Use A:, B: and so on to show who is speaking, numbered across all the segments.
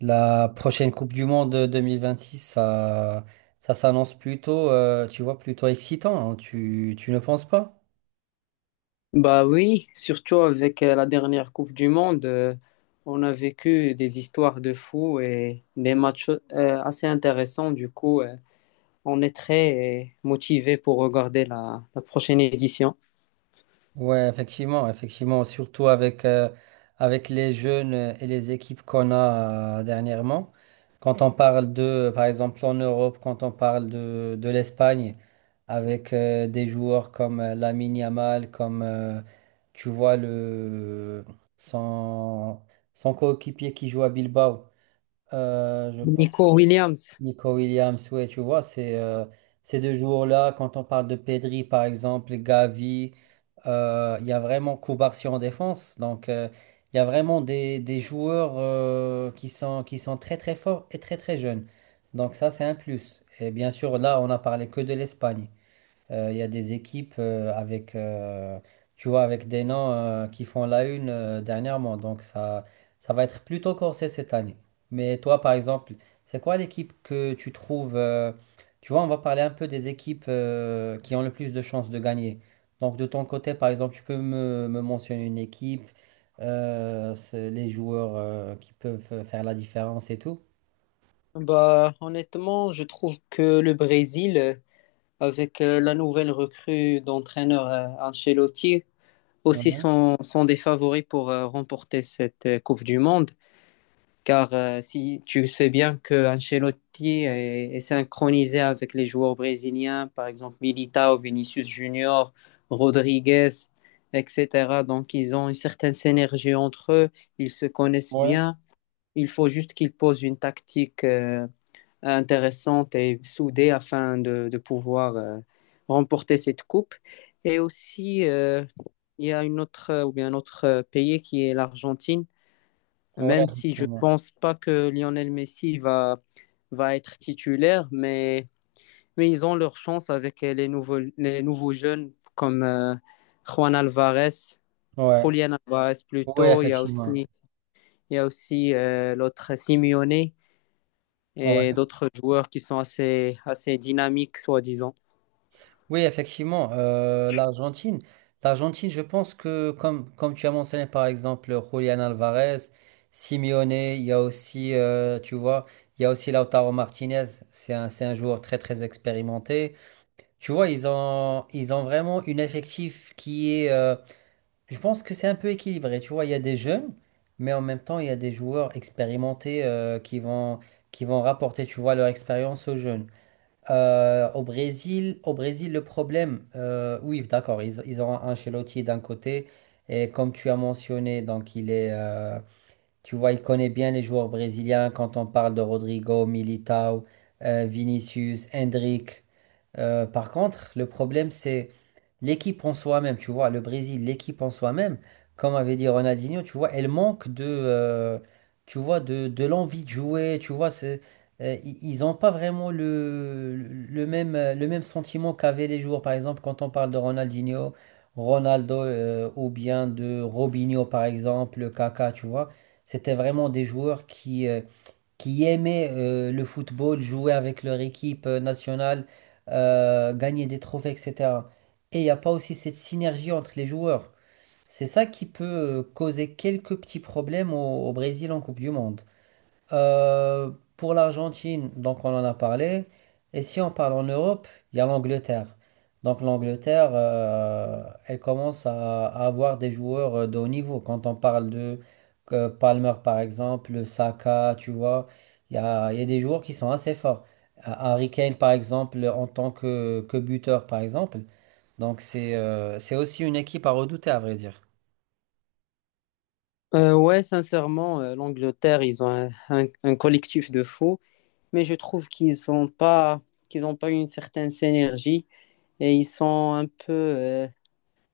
A: La prochaine Coupe du Monde 2026, ça, ça s'annonce plutôt, tu vois, plutôt excitant, hein, tu ne penses pas?
B: Bah oui, surtout avec la dernière Coupe du Monde, on a vécu des histoires de fous et des matchs assez intéressants. Du coup, on est très motivé pour regarder la prochaine édition.
A: Ouais, effectivement, effectivement, surtout avec les jeunes et les équipes qu'on a dernièrement. Quand on parle de, par exemple, en Europe, quand on parle de l'Espagne, avec des joueurs comme Lamine Yamal, comme, tu vois, son, son coéquipier qui joue à Bilbao. Je pense
B: Nico Williams,
A: que Nico Williams, ouais, tu vois, c'est ces deux jours-là, quand on parle de Pedri, par exemple, Gavi, il y a vraiment Koubarsi en défense. Donc, il y a vraiment des joueurs qui sont très, très forts et très, très jeunes. Donc, ça, c'est un plus. Et bien sûr, là, on n'a parlé que de l'Espagne. Il y a des équipes tu vois, avec des noms qui font la une dernièrement. Donc ça va être plutôt corsé cette année. Mais toi, par exemple, c'est quoi l'équipe que tu trouves. Tu vois, on va parler un peu des équipes qui ont le plus de chances de gagner. Donc de ton côté, par exemple, tu peux me mentionner une équipe, c'est les joueurs qui peuvent faire la différence et tout.
B: bah honnêtement, je trouve que le Brésil, avec la nouvelle recrue d'entraîneur Ancelotti, aussi
A: Mhm.
B: sont des favoris pour remporter cette Coupe du Monde. Car si tu sais bien que Ancelotti est synchronisé avec les joueurs brésiliens, par exemple Militao, Vinicius Junior, Rodriguez, etc. Donc ils ont une certaine synergie entre eux, ils se connaissent
A: Ouais,
B: bien. Il faut juste qu'ils posent une tactique intéressante et soudée afin de pouvoir remporter cette coupe. Et aussi, il y a une autre, ou bien un autre pays qui est l'Argentine,
A: ouais,
B: même si je
A: effectivement.
B: pense pas que Lionel Messi va être titulaire, mais ils ont leur chance avec les nouveaux jeunes comme Juan Alvarez,
A: Ouais,
B: Julian Alvarez
A: ouais,
B: plutôt. Il y a aussi,
A: effectivement.
B: il y a aussi l'autre Simeone
A: Ouais.
B: et d'autres joueurs qui sont assez dynamiques, soi-disant.
A: Oui, effectivement, l'Argentine. L'Argentine, je pense que, comme tu as mentionné, par exemple, Julian Alvarez, Simeone, il y a aussi, tu vois, il y a aussi Lautaro Martinez. C'est un joueur très, très expérimenté. Tu vois, ils ont vraiment une effectif je pense que c'est un peu équilibré. Tu vois, il y a des jeunes, mais en même temps, il y a des joueurs expérimentés, qui vont rapporter, tu vois, leur expérience aux jeunes. Au Brésil, le problème, oui, d'accord, ils ont un Ancelotti d'un côté, et comme tu as mentionné, donc tu vois, il connaît bien les joueurs brésiliens quand on parle de Rodrigo, Militao, Vinicius, Hendrick. Par contre, le problème, c'est l'équipe en soi-même, tu vois, le Brésil, l'équipe en soi-même, comme avait dit Ronaldinho, tu vois, elle manque tu vois, de l'envie de jouer, tu vois, c'est, ils n'ont pas vraiment le même sentiment qu'avaient les joueurs. Par exemple, quand on parle de Ronaldinho, Ronaldo, ou bien de Robinho, par exemple, Kaka, tu vois, c'était vraiment des joueurs qui aimaient le football, jouer avec leur équipe nationale, gagner des trophées, etc. Et il n'y a pas aussi cette synergie entre les joueurs. C'est ça qui peut causer quelques petits problèmes au Brésil en Coupe du Monde. Euh, pour l'Argentine, donc on en a parlé. Et si on parle en Europe, il y a l'Angleterre. Donc l'Angleterre, elle commence à avoir des joueurs de haut niveau. Quand on parle de Palmer, par exemple, Saka, tu vois, il y a des joueurs qui sont assez forts. Harry Kane, par exemple, en tant que buteur, par exemple. Donc c'est aussi une équipe à redouter, à vrai dire.
B: Ouais, sincèrement, l'Angleterre, ils ont un collectif de faux, mais je trouve qu'ils ont pas une certaine synergie et ils sont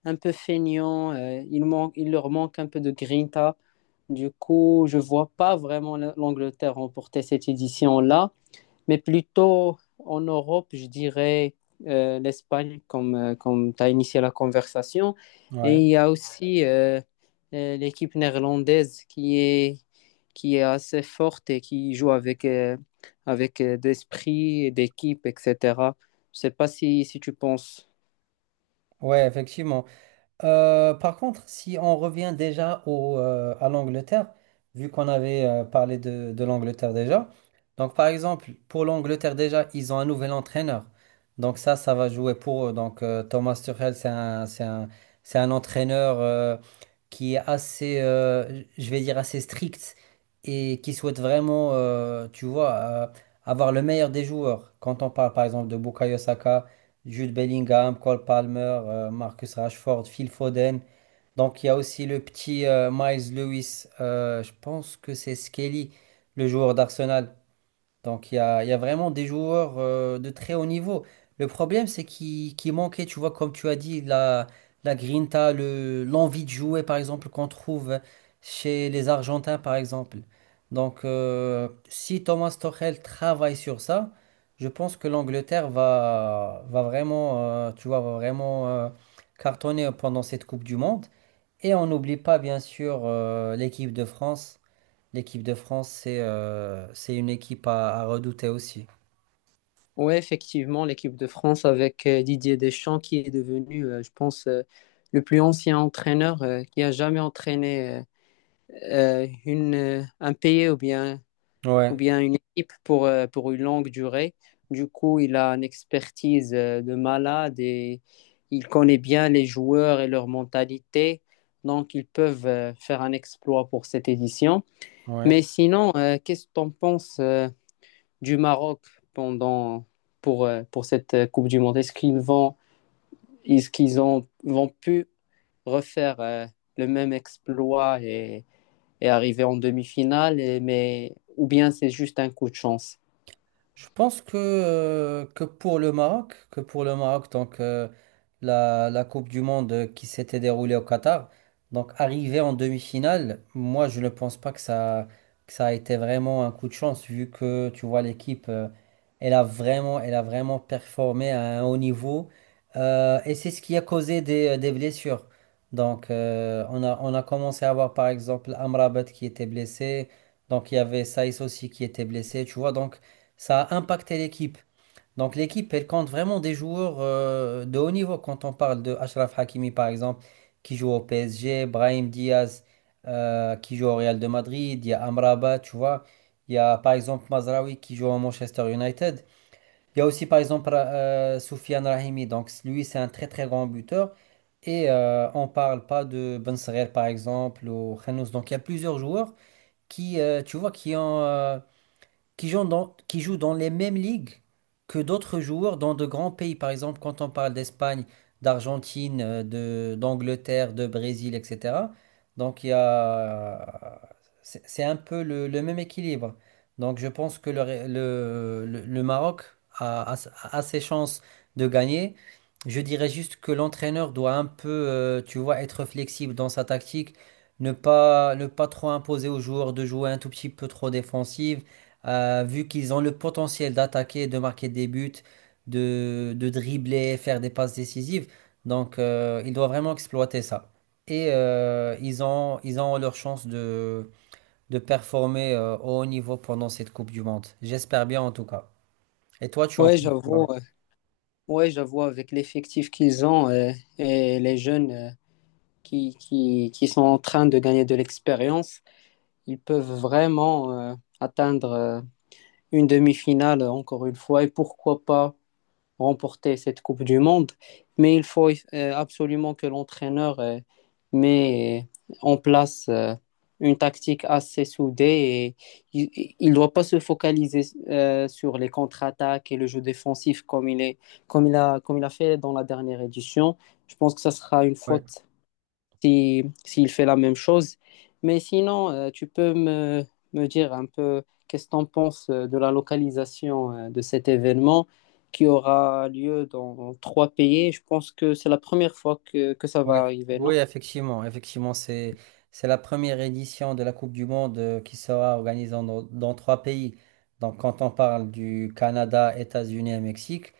B: un peu feignants. Il leur manque un peu de grinta. Du coup, je vois pas vraiment l'Angleterre remporter cette édition-là, mais plutôt en Europe, je dirais l'Espagne, comme tu as initié la conversation. Et
A: Ouais,
B: il y a aussi l'équipe néerlandaise qui est assez forte et qui joue avec, d'esprit, et d'équipe, etc. Je sais pas si tu penses.
A: ouais, effectivement. Par contre, si on revient déjà à l'Angleterre, vu qu'on avait parlé de l'Angleterre déjà, donc par exemple, pour l'Angleterre déjà, ils ont un nouvel entraîneur. Donc ça va jouer pour eux. Donc Thomas Tuchel, c'est un entraîneur qui est assez, je vais dire, assez strict et qui souhaite vraiment, tu vois, avoir le meilleur des joueurs. Quand on parle par exemple de Bukayo Saka, Jude Bellingham, Cole Palmer, Marcus Rashford, Phil Foden. Donc il y a aussi le petit Miles Lewis, je pense que c'est Skelly, le joueur d'Arsenal. Donc il y a vraiment des joueurs de très haut niveau. Le problème, c'est qu'il manquait, tu vois, comme tu as dit, la grinta, l'envie de jouer, par exemple, qu'on trouve chez les Argentins, par exemple. Donc si Thomas Tuchel travaille sur ça, je pense que l'Angleterre va vraiment, tu vois, va vraiment cartonner pendant cette Coupe du Monde. Et on n'oublie pas, bien sûr, l'équipe de France. L'équipe de France, c'est une équipe à redouter aussi.
B: Oui, effectivement, l'équipe de France avec Didier Deschamps qui est devenu, je pense, le plus ancien entraîneur qui a jamais entraîné une, un pays ou
A: Ouais,
B: bien une équipe pour une longue durée. Du coup, il a une expertise de malade et il connaît bien les joueurs et leur mentalité. Donc, ils peuvent faire un exploit pour cette édition.
A: ouais.
B: Mais sinon, qu'est-ce que tu en penses? Du Maroc pendant, pour cette Coupe du Monde? Est-ce qu'ils ont, vont pu refaire le même exploit et arriver en demi-finale, ou bien c'est juste un coup de chance?
A: Je pense que pour le Maroc, donc la Coupe du Monde qui s'était déroulée au Qatar, donc arrivé en demi-finale, moi je ne pense pas que ça a été vraiment un coup de chance vu que tu vois l'équipe, elle a vraiment performé à un haut niveau. Et c'est ce qui a causé des blessures. Donc on a commencé à avoir par exemple Amrabat qui était blessé, donc il y avait Saïs aussi qui était blessé, tu vois donc ça a impacté l'équipe. Donc l'équipe, elle compte vraiment des joueurs de haut niveau. Quand on parle de Achraf Hakimi, par exemple, qui joue au PSG, Brahim Diaz, qui joue au Real de Madrid, il y a Amrabat, tu vois. Il y a par exemple Mazraoui qui joue au Manchester United. Il y a aussi par exemple Soufiane Rahimi. Donc lui, c'est un très très grand buteur. Et on parle pas de Ben Seghir, par exemple, ou Khanous. Donc il y a plusieurs joueurs tu vois, qui jouent dans les mêmes ligues que d'autres joueurs dans de grands pays. Par exemple, quand on parle d'Espagne, d'Argentine, d'Angleterre, de Brésil, etc. Donc, c'est un peu le même équilibre. Donc, je pense que le, Ré- le Maroc a ses chances de gagner. Je dirais juste que l'entraîneur doit un peu, tu vois, être flexible dans sa tactique, ne pas trop imposer aux joueurs de jouer un tout petit peu trop défensif vu qu'ils ont le potentiel d'attaquer, de marquer des buts, de dribbler, faire des passes décisives. Donc, ils doivent vraiment exploiter ça. Et ils ont leur chance de performer au haut niveau pendant cette Coupe du Monde. J'espère bien en tout cas. Et toi, tu en
B: Ouais,
A: penses
B: j'avoue,
A: quoi?
B: euh, ouais, j'avoue, avec l'effectif qu'ils ont et les jeunes qui sont en train de gagner de l'expérience, ils peuvent vraiment atteindre une demi-finale encore une fois, et pourquoi pas remporter cette Coupe du Monde, mais il faut absolument que l'entraîneur met en place une tactique assez soudée et il ne doit pas se focaliser sur les contre-attaques et le jeu défensif comme il a fait dans la dernière édition. Je pense que ça sera une
A: Ouais.
B: faute si, s'il fait la même chose. Mais sinon, tu peux me dire un peu qu'est-ce que tu en penses de la localisation de cet événement qui aura lieu dans 3 pays. Je pense que c'est la première fois que ça va
A: Ouais.
B: arriver, non?
A: Oui, effectivement. Effectivement, c'est la première édition de la Coupe du Monde qui sera organisée dans trois pays. Donc, quand on parle du Canada, États-Unis et Mexique.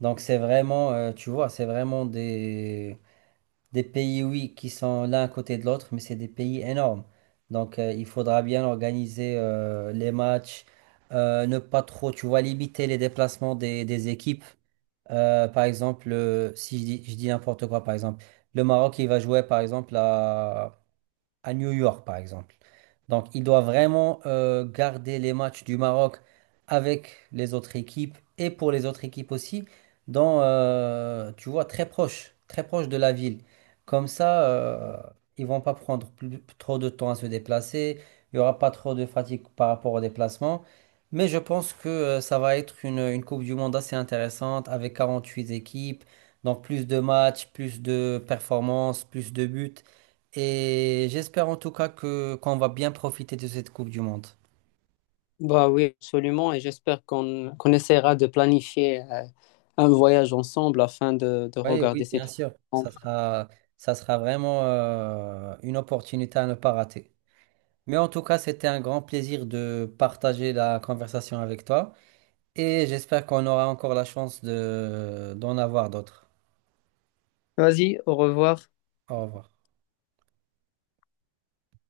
A: Donc c'est vraiment, tu vois, c'est vraiment des pays, oui, qui sont l'un à côté de l'autre, mais c'est des pays énormes. Donc il faudra bien organiser les matchs, ne pas trop, tu vois, limiter les déplacements des équipes. Par exemple, si je dis n'importe quoi, par exemple, le Maroc, il va jouer, par exemple, à New York, par exemple. Donc, il doit vraiment garder les matchs du Maroc avec les autres équipes et pour les autres équipes aussi, tu vois, très proche de la ville. Comme ça, ils vont pas prendre trop de temps à se déplacer. Il y aura pas trop de fatigue par rapport au déplacement. Mais je pense que ça va être une Coupe du Monde assez intéressante avec 48 équipes. Donc plus de matchs, plus de performances, plus de buts. Et j'espère en tout cas que qu'on va bien profiter de cette Coupe du Monde.
B: Bah oui, absolument. Et j'espère qu'on qu'on essaiera de planifier un voyage ensemble afin de
A: Oui, oui,
B: regarder ces
A: bien
B: trucs
A: sûr. Ça
B: ensemble.
A: sera, ça sera vraiment une opportunité à ne pas rater. Mais en tout cas, c'était un grand plaisir de partager la conversation avec toi. Et j'espère qu'on aura encore la chance d'en avoir d'autres.
B: Vas-y, au revoir.
A: Au revoir.